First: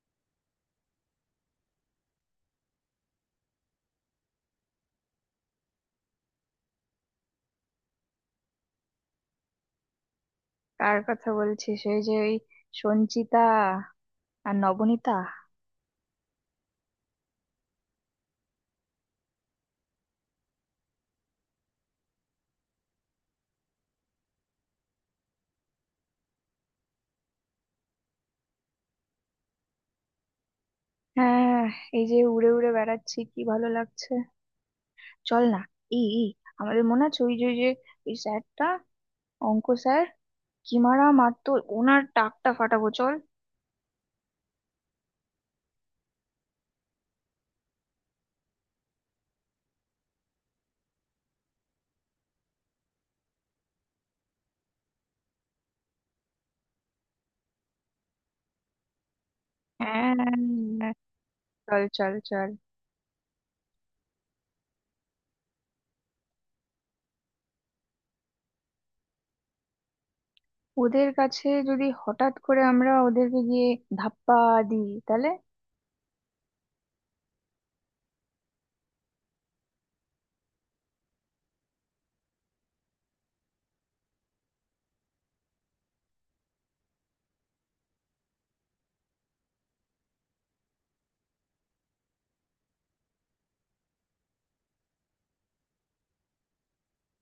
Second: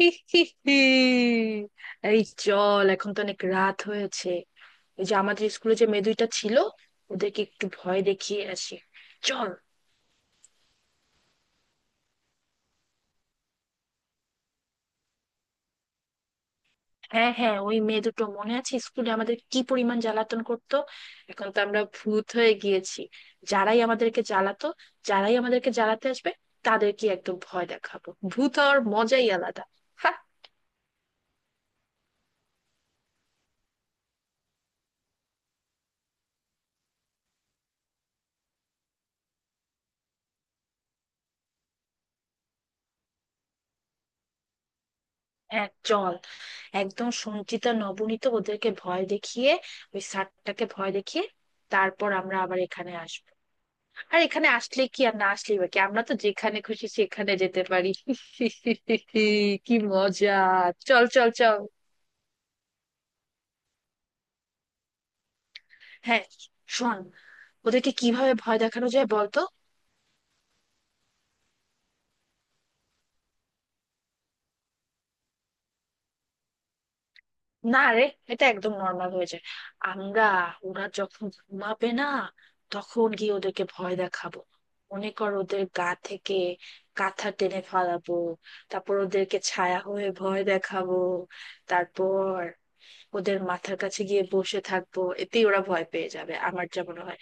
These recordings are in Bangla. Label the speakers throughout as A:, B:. A: এই চল, এখন তো অনেক রাত হয়েছে। এই যে আমাদের স্কুলে যে মেয়ে দুইটা ছিল, ওদেরকে একটু ভয় দেখিয়ে আসি, চল।
B: কার কথা বলছিস? এই যে ওই সঞ্চিতা আর নবনীতা।
A: হ্যাঁ হ্যাঁ, ওই মেয়ে দুটো মনে আছে? স্কুলে আমাদের কি পরিমাণ জ্বালাতন করতো। এখন তো আমরা ভূত হয়ে গিয়েছি। যারাই আমাদেরকে জ্বালাতো, যারাই আমাদেরকে জ্বালাতে আসবে, তাদেরকে একদম ভয় দেখাবো। ভূত হওয়ার মজাই আলাদা। হ্যাঁ,
B: হ্যাঁ, এই যে উড়ে উড়ে বেড়াচ্ছি, কি ভালো লাগছে। চল না। ই ই, আমাদের মনে আছে ওই যে ওই স্যারটা, অঙ্ক স্যার, কি মারা মারতো। ওনার টাকটা ফাটাবো, চল।
A: হ্যাঁ চল। একদম সঞ্চিতা নবনীত ওদেরকে ভয় দেখিয়ে, ওই স্যারটাকে ভয় দেখিয়ে, তারপর আমরা আবার এখানে আসবো। আর এখানে আসলে কি আর না আসলেই বা কি, আমরা তো যেখানে খুশি সেখানে যেতে পারি। কি মজা!
B: হ্যাঁ,
A: চল, চল, চল!
B: চল চল চল।
A: হ্যাঁ, শোন, ওদেরকে কিভাবে ভয় দেখানো যায় বলতো?
B: ওদের কাছে যদি হঠাৎ করে আমরা ওদেরকে গিয়ে ধাপ্পা দিই, তাহলে?
A: না রে, এটা একদম নর্মাল হয়ে যায়। আমরা, ওরা যখন ঘুমাবে না, তখন গিয়ে ওদেরকে ভয় দেখাবো। মনে কর, ওদের গা থেকে কাঁথা টেনে ফালাবো, তারপর ওদেরকে ছায়া হয়ে ভয় দেখাবো। তারপর ওদের মাথার কাছে গিয়ে বসে থাকবো, এতেই ওরা ভয় পেয়ে যাবে আমার যা মনে হয়।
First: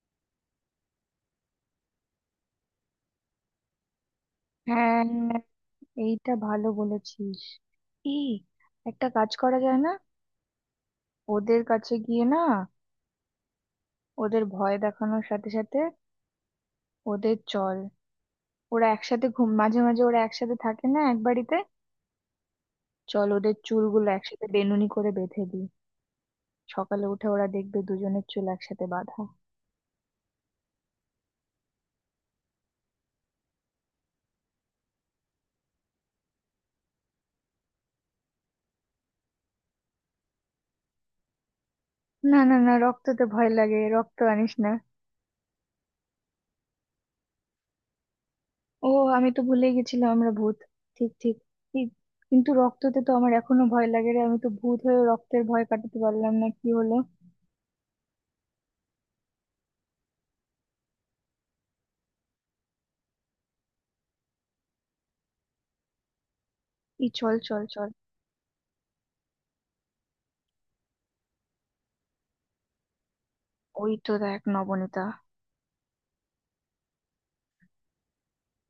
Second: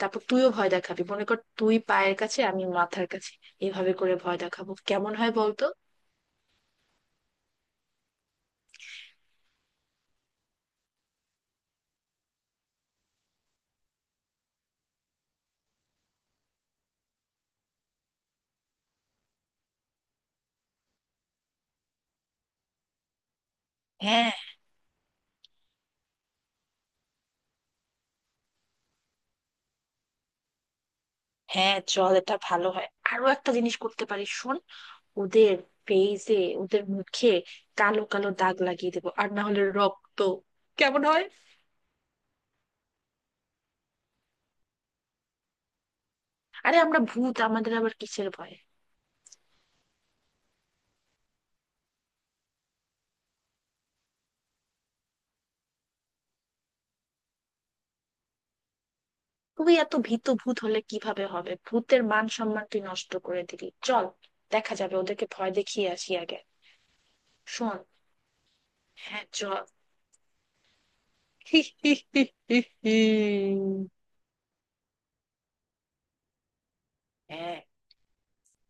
A: তারপর তুইও ভয় দেখাবি, মনে কর তুই পায়ের কাছে আমি মাথার কাছে। এভাবে করে ভয় দেখাবো,
B: হ্যাঁ,
A: কেমন হয় বলতো?
B: এইটা ভালো বলেছিস। ই একটা কাজ করা যায় না? ওদের কাছে গিয়ে না, ওদের ভয় দেখানোর সাথে সাথে ওদের, চল। ওরা একসাথে ঘুম, মাঝে মাঝে ওরা একসাথে থাকে না এক বাড়িতে। চল, ওদের চুলগুলো
A: হ্যাঁ,
B: একসাথে বেনুনি করে বেঁধে দিই। সকালে উঠে ওরা দেখবে দুজনের চুল একসাথে বাঁধা।
A: হ্যাঁ চল, এটা ভালো হয়। আরো একটা জিনিস করতে পারি, শোন। ওদের ফেসে, ওদের মুখে কালো কালো দাগ লাগিয়ে দেবো, আর না হলে রক্ত। কেমন হয়?
B: না না না, রক্ততে ভয় লাগে, রক্ত আনিস না।
A: আরে আমরা ভূত, আমাদের আবার কিসের ভয়!
B: ও, আমি তো ভুলে গেছিলাম আমরা ভূত। ঠিক ঠিক ঠিক। কিন্তু রক্ততে তো আমার এখনো ভয় লাগে রে। আমি তো ভূত হয়ে রক্তের ভয় কাটাতে পারলাম না, কি হলো।
A: তুই এত ভীত, ভূত হলে কিভাবে হবে? ভূতের মান সম্মান তুই নষ্ট করে দিলি। চল, দেখা যাবে, ওদেরকে ভয় দেখিয়ে আসি আগে।
B: এই চল চল
A: শোন,
B: চল।
A: হ্যাঁ চল। হি, হি, হি, হি, হি।
B: ওই তো দেখ নবনীতা।
A: হ্যাঁ,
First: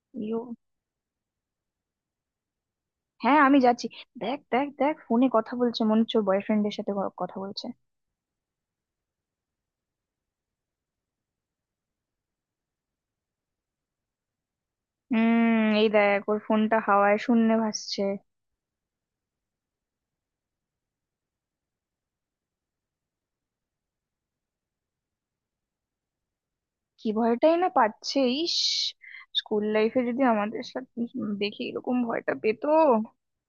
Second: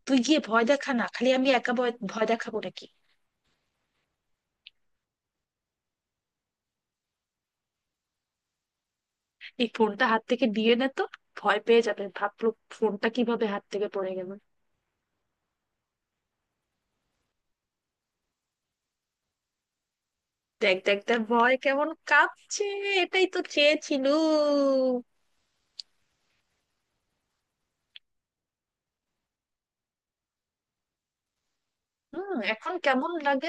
A: তুই
B: ইউ
A: গিয়ে ভয় দেখা না, খালি আমি একা ভয় ভয় দেখাবো নাকি?
B: হ্যাঁ, আমি যাচ্ছি। দেখ দেখ দেখ, ফোনে কথা বলছে, মনে হচ্ছে ওর বয়ফ্রেন্ডের সাথে কথা বলছে।
A: এই ফোনটা হাত থেকে দিয়ে নে তো, ভয় পেয়ে যাবে ভাবলো ফোনটা কিভাবে হাত থেকে পড়ে গেল।
B: হুম, এই দেখ ওর ফোনটা হাওয়ায় শূন্যে ভাসছে।
A: দেখ, দেখ, দেখ, ভয় কেমন কাঁপছে। এটাই তো চেয়েছিলু।
B: কি ভয়টাই না পাচ্ছে। ইস, স্কুল লাইফে যদি আমাদের সাথে দেখি এরকম ভয়টা
A: হুম,
B: পেতো।
A: এখন কেমন লাগে?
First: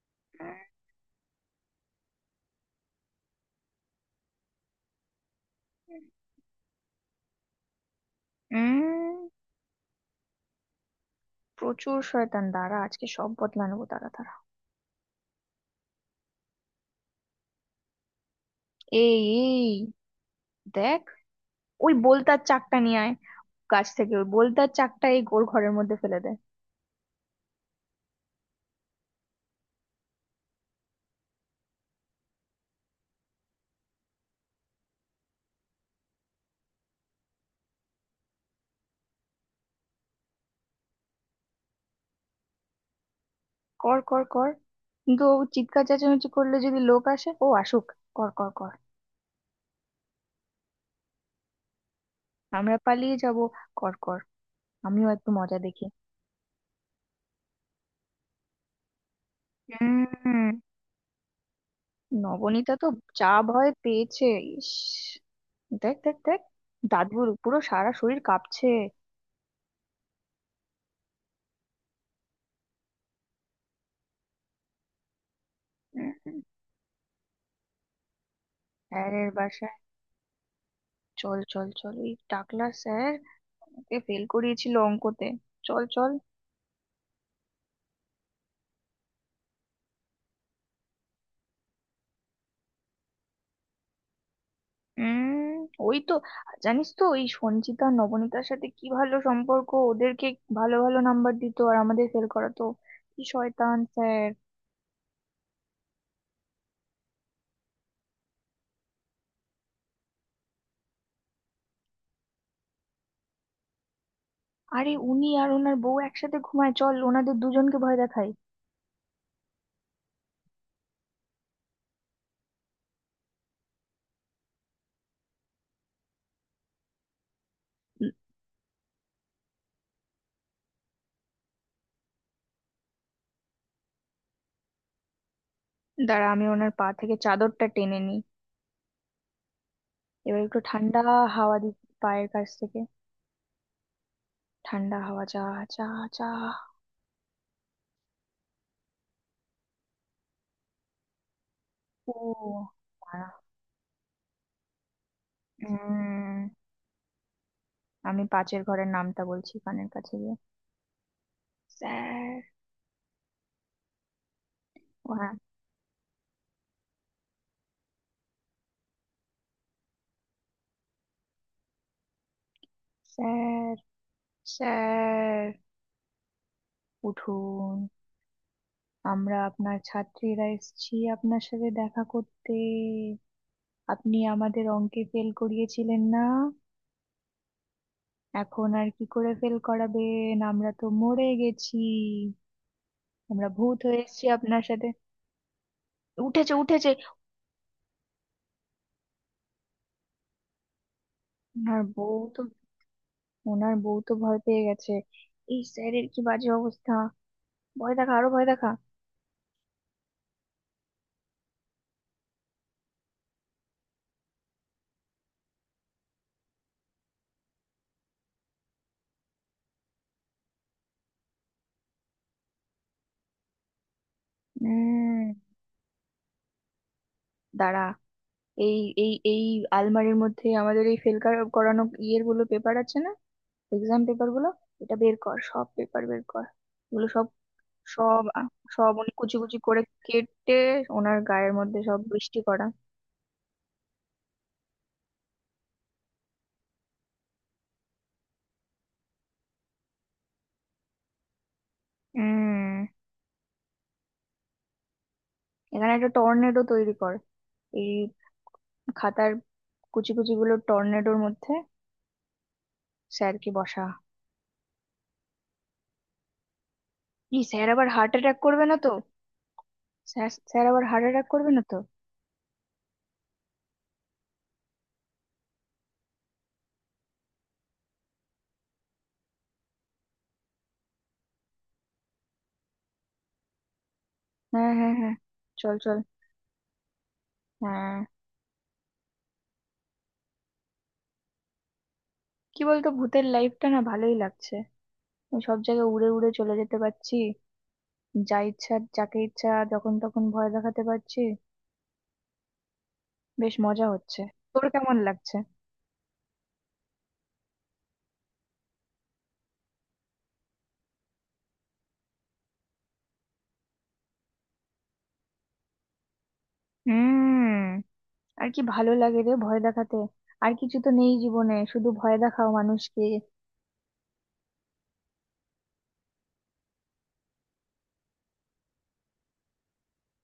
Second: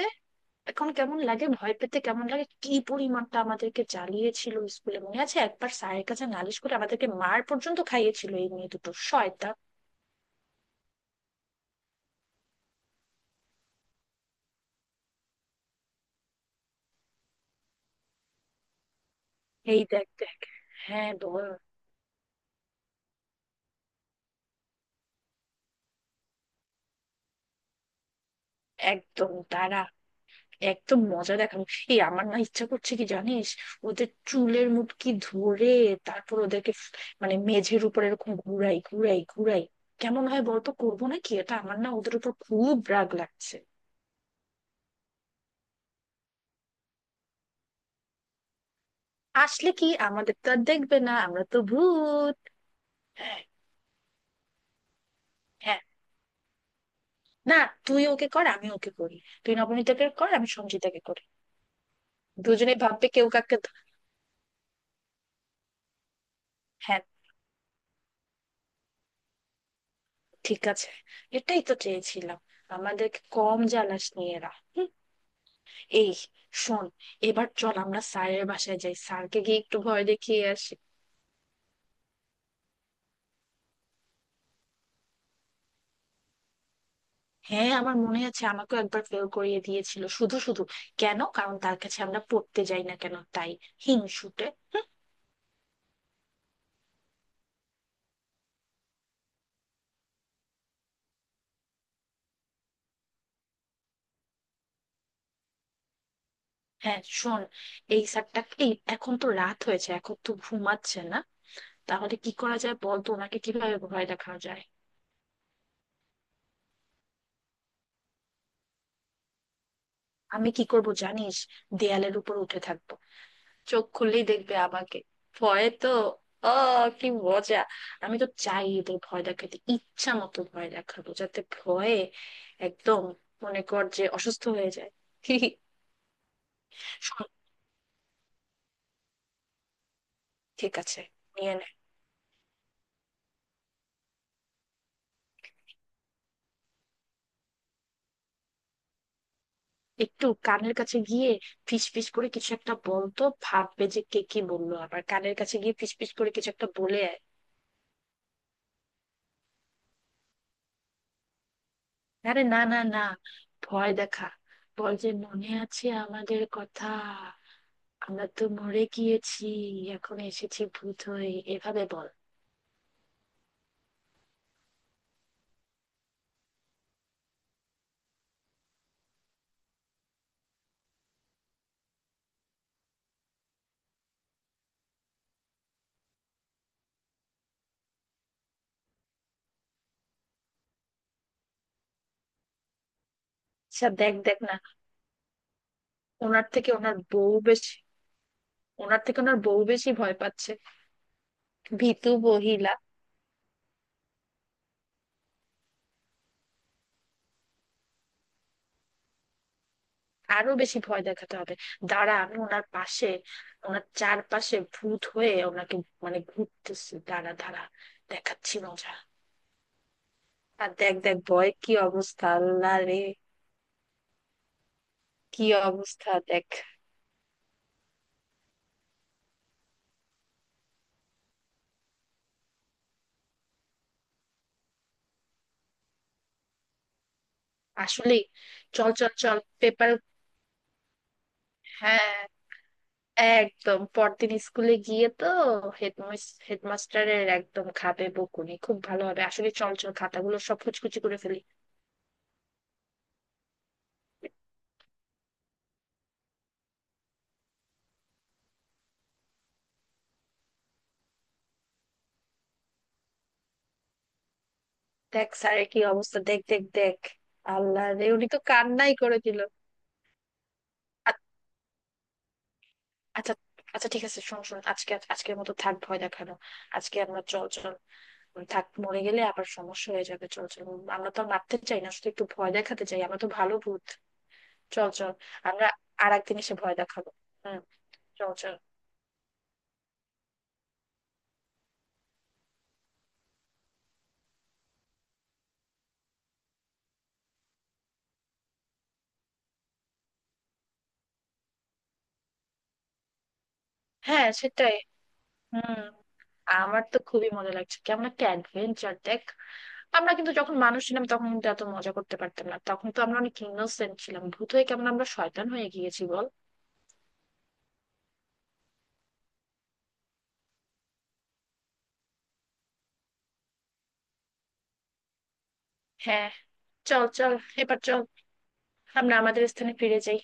A: এখন কেমন লাগে ভয় পেতে, কেমন লাগে? কি পরিমাণটা আমাদেরকে জ্বালিয়েছিল স্কুলে, মনে আছে একবার স্যারের কাছে নালিশ করে আমাদেরকে মার পর্যন্ত খাইয়েছিল এই মেয়ে দুটো,
B: উম
A: শয়তান।
B: প্রচুর শয়তান। দাঁড়া, আজকে সব বদলা নেবো। দাঁড়া দাঁড়া। এই, এই
A: এই দেখ দেখ।
B: দেখ,
A: হ্যাঁ বল।
B: ওই বোলতার চাকটা নিয়ে আয়। গাছ থেকে ওই বোলতার চাকটা এই গোর ঘরের মধ্যে ফেলে দে।
A: একদম দাঁড়া, একদম মজা দেখানো। এই, আমার না ইচ্ছা করছে কি জানিস, ওদের চুলের মুটকি ধরে তারপর ওদেরকে মানে মেঝের উপর এরকম ঘুরাই ঘুরাই ঘুরাই। কেমন হয় বলতো, করবো না কি এটা? আমার না ওদের উপর খুব রাগ লাগছে।
B: কর কর কর। কিন্তু ও চিৎকার চেঁচামেচি করলে যদি লোক আসে, ও আসুক। কর কর কর।
A: আসলে কি, আমাদের তো আর দেখবে না, আমরা তো ভূত।
B: আমরা পালিয়ে যাব।
A: হ্যাঁ।
B: কর কর, আমিও একটু মজা
A: হ্যাঁ।
B: দেখি।
A: না, তুই ওকে কর আমি ওকে করি। তুই নবনীতাকে কর
B: হুম,
A: আমি সঞ্জিতাকে করি। দুজনে
B: নবনীতা তো
A: ভাববে কেউ
B: যা
A: কাকে ধ-।
B: ভয় পেয়েছে। ইস, দেখ দেখ দেখ,
A: হ্যাঁ,
B: দাদুর পুরো সারা শরীর কাঁপছে।
A: ঠিক আছে, এটাই তো চেয়েছিলাম। আমাদেরকে কম জ্বালাস নিয়ে এরা।
B: হুম,
A: এই,
B: হুম।
A: শোন, এবার চল আমরা স্যারের বাসায় যাই,
B: স্যারের
A: স্যারকে গিয়ে একটু
B: বাসায়?
A: ভয় দেখিয়ে আসি।
B: চল চল চল, ওই টাকলা স্যার ওকে ফেল করিয়েছিল অঙ্কতে। চল চল।
A: হ্যাঁ, আমার মনে আছে, আমাকেও একবার ফেল করিয়ে দিয়েছিল শুধু শুধু। কেন? কারণ তার কাছে আমরা পড়তে যাই না কেন, তাই। হিংসুটে।
B: উম ওই তো, জানিস তো ওই সঞ্চিতা নবনীতার সাথে কি ভালো সম্পর্ক। ওদেরকে ভালো ভালো নাম্বার দিত আর আমাদের ফেল করাতো। কি শয়তান স্যার।
A: হ্যাঁ শোন, এই স্যারটা, এই এখন তো রাত হয়েছে, এখন তো ঘুমাচ্ছে না। তাহলে কি করা যায় বল তো, ওনাকে কিভাবে ভয় দেখানো যায়?
B: আরে উনি আর ওনার বউ একসাথে ঘুমায়, চল ওনাদের দুজনকে ভয় দেখাই।
A: আমি কি করব জানিস, দেয়ালের উপর উঠে থাকবো, চোখ খুললেই দেখবে আমাকে, ভয়ে তো ও, কি মজা!
B: উম,
A: আমি তো চাই এদের ভয় দেখাতে, ইচ্ছা মতো ভয় দেখাবো যাতে ভয়ে একদম, মনে কর যে অসুস্থ হয়ে যায়।
B: দাঁড়া, আমি ওনার পা থেকে
A: শোন,
B: চাদরটা টেনে নিই। এবার একটু
A: ঠিক
B: ঠান্ডা
A: আছে, নিয়ে
B: হাওয়া
A: নে।
B: দি পায়ের কাছ থেকে। ঠান্ডা হাওয়া, চা চা চা।
A: একটু কানের কাছে গিয়ে ফিস ফিস
B: ও
A: করে কিছু একটা বলতো,
B: দাঁড়া,
A: ভাববে যে কে কি বললো। আবার কানের কাছে গিয়ে ফিস ফিস করে কিছু
B: উম
A: একটা বলে আয়।
B: আমি পাঁচের ঘরের নামটা বলছি কানের কাছে গিয়ে। স্যার!
A: আরে না না না, ভয় দেখা। বল যে,
B: ও হ্যাঁ।
A: মনে আছে আমাদের কথা? আমরা তো মরে গিয়েছি, এখন এসেছি ভূত হয়ে। এভাবে বল।
B: স্যার, স্যার উঠুন, আমরা আপনার ছাত্রীরা এসেছি আপনার সাথে দেখা করতে। আপনি আমাদের অঙ্কে ফেল করিয়েছিলেন না? এখন আর কি করে ফেল করাবেন, আমরা তো মরে গেছি। আমরা ভূত
A: আচ্ছা
B: হয়ে
A: দেখ
B: এসেছি
A: দেখ না,
B: আপনার সাথে।
A: ওনার
B: উঠেছে
A: থেকে
B: উঠেছে।
A: ওনার বউ বেশি, ওনার থেকে ওনার বউ বেশি ভয় পাচ্ছে।
B: ওনার
A: ভীতু
B: বউ তো
A: মহিলা।
B: ওনার বউ তো ভয় পেয়ে গেছে। এই স্যারের কি বাজে অবস্থা। ভয় দেখা, আরো ভয় দেখা।
A: আরো বেশি ভয় দেখাতে হবে। দাঁড়া, আমি ওনার পাশে, ওনার চারপাশে ভূত হয়ে ওনাকে, মানে ঘুরতেছি, দাঁড়া দাঁড়া, দেখাচ্ছি মজা। আর দেখ দেখ, ভয় কি অবস্থা, আল্লাহ রে!
B: উম
A: কি অবস্থা দেখ।
B: দাঁড়া, এই এই এই আলমারির মধ্যে আমাদের এই ফেল করানো ইয়ের গুলো পেপার আছে না, এক্সাম পেপার গুলো, এটা বের কর, সব পেপার বের কর। এগুলো সব,
A: আসলে
B: সব আ-
A: চল
B: সব
A: চল
B: অনেক কুচি
A: চল
B: কুচি করে
A: পেপার।
B: কেটে ওনার গায়ের মধ্যে সব
A: হ্যাঁ,
B: বৃষ্টি করা।
A: একদম পরদিন স্কুলে গিয়ে তো হেডমাস্টারের একদম খাবে বকুনি, খুব ভালো হবে আসলে। চল চল, খাতাগুলো সব কুচকুচি করে ফেলি।
B: হুম, এখানে একটা টর্নেডো তৈরি কর। এই খাতার কুচি কুচি গুলো টর্নেডোর মধ্যে, স্যারকে বসা।
A: দেখ স্যারের কি অবস্থা, দেখ, দেখ, দেখ।
B: কি স্যার আবার
A: আল্লাহ রে,
B: হার্ট
A: উনি
B: অ্যাটাক
A: তো
B: করবে না তো?
A: কান্নাই করে দিল।
B: স্যার, স্যার আবার হার্ট
A: আ-
B: অ্যাটাক করবে না তো?
A: আচ্ছা, আচ্ছা ঠিক আছে, শোন শোন, আজকে আজকের মতো থাক ভয় দেখানো। আজকে আমরা চল চল, থাক, মরে গেলে আবার সমস্যা হয়ে যাবে। চল চল, আমরা তো আর মারতে চাই না, শুধু একটু ভয় দেখাতে চাই, আমরা তো ভালো ভূত।
B: হ্যাঁ
A: চল
B: হ্যাঁ
A: চল।
B: হ্যাঁ,
A: আমরা
B: চল চল।
A: আর একদিন এসে ভয় দেখাবো। হম।
B: হ্যাঁ।
A: চল চল।
B: কি বলতো, ভূতের লাইফটা না ভালোই লাগছে। আমি সব জায়গায় উড়ে উড়ে চলে যেতে পারছি। যা ইচ্ছা, যাকে ইচ্ছা, যখন তখন ভয় দেখাতে পারছি। বেশ মজা হচ্ছে।
A: হ্যাঁ
B: তোর
A: সেটাই।
B: কেমন লাগছে?
A: হুম, আমার তো খুবই মজা লাগছে, কেমন একটা অ্যাডভেঞ্চার দেখ। আমরা কিন্তু যখন মানুষ ছিলাম তখন কিন্তু এত মজা করতে পারতাম না, তখন তো আমরা অনেক ইনোসেন্ট ছিলাম। ভূত হয়ে কেমন আমরা শয়তান হয়ে গিয়েছি বল।
B: হুম, আর কি ভালো লাগে রে ভয় দেখাতে। আর কিছু তো নেই জীবনে, শুধু ভয় দেখাও মানুষকে।
A: হ্যাঁ, চল চল, এবার চল আমরা আমাদের স্থানে ফিরে যাই।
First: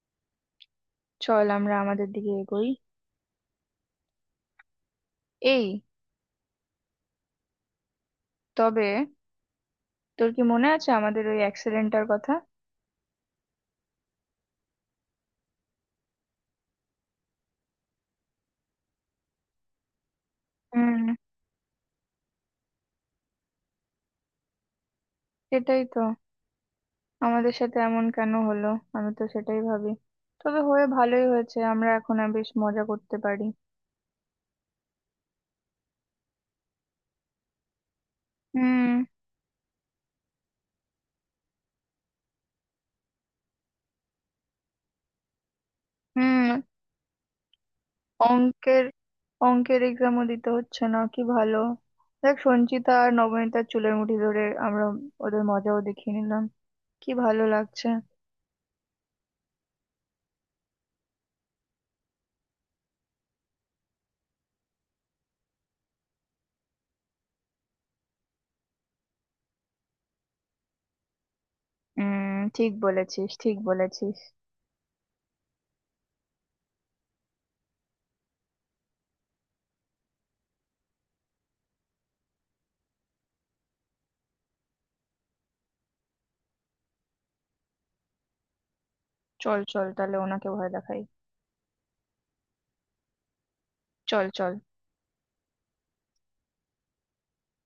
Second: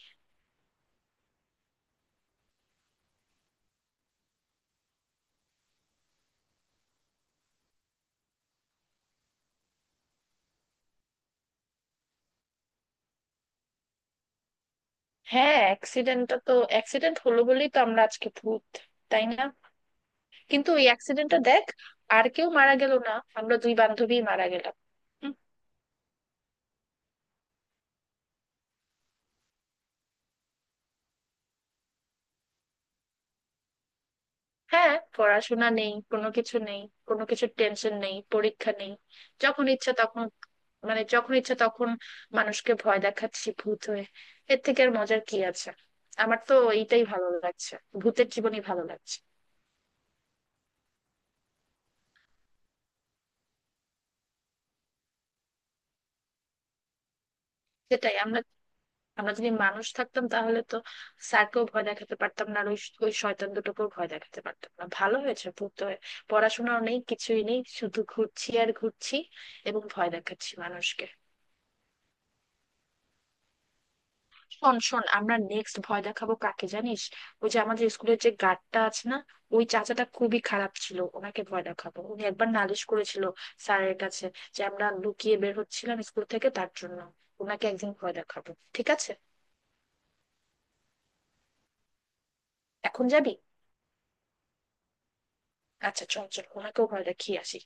B: চল, আমরা আমাদের দিকে এগোই। এই, তবে তোর কি মনে আছে আমাদের ওই অ্যাক্সিডেন্টটার কথা?
A: হ্যাঁ, অ্যাক্সিডেন্টটা তো, অ্যাক্সিডেন্ট হলো বলেই তো আমরা আজকে ভূত, তাই না? কিন্তু ওই
B: হুম,
A: অ্যাক্সিডেন্টটা দেখ, আর কেউ মারা গেল না, আমরা দুই বান্ধবী মারা গেলাম।
B: সেটাই তো। আমাদের সাথে এমন কেন হলো, আমি তো সেটাই ভাবি। তবে হয়ে ভালোই হয়েছে, আমরা এখন আর বেশ মজা করতে পারি।
A: হ্যাঁ, পড়াশোনা নেই, কোনো কিছু নেই, কোনো কিছুর টেনশন নেই, পরীক্ষা
B: হুম
A: নেই। যখন ইচ্ছা তখন, মানে যখন ইচ্ছা তখন মানুষকে ভয় দেখাচ্ছি ভূত হয়ে, এর থেকে আর মজার কি আছে? আমার তো
B: হুম।
A: এইটাই ভালো লাগছে, ভূতের জীবনই ভালো
B: অঙ্কের,
A: লাগছে।
B: অঙ্কের এক্সামও দিতে হচ্ছে না, কি ভালো। দেখ সঞ্চিতা আর নবনীতার চুলের মুঠি ধরে আমরা ওদের মজাও দেখিয়ে নিলাম, কি ভালো লাগছে।
A: সেটাই, আমরা, আমরা যদি মানুষ থাকতাম তাহলে তো স্যারকেও ভয় দেখাতে পারতাম না, আর ওই, ওই শয়তান দুটোকেও ভয় দেখাতে পারতাম না। ভালো হয়েছে ভূত হয়ে, পড়াশোনাও নেই, কিছুই নেই, শুধু ঘুরছি আর ঘুরছি এবং ভয় দেখাচ্ছি মানুষকে।
B: ঠিক বলেছিস, ঠিক বলেছিস।
A: শোন শোন, আমরা নেক্সট ভয় দেখাবো কাকে জানিস? ওই যে আমাদের স্কুলের যে গার্ডটা আছে না, ওই চাচাটা খুবই খারাপ ছিল, ওনাকে ভয় দেখাবো। উনি একবার নালিশ করেছিল স্যারের কাছে যে আমরা লুকিয়ে বের হচ্ছিলাম স্কুল থেকে, তার জন্য ওনাকে একদিন ভয় দেখাবো, ঠিক আছে?
B: চল চল, তাহলে ওনাকে ভয় দেখাই।
A: এখন যাবি?
B: চল চল।
A: আচ্ছা চল চল, ওনাকেও ভয় দেখিয়ে আসি।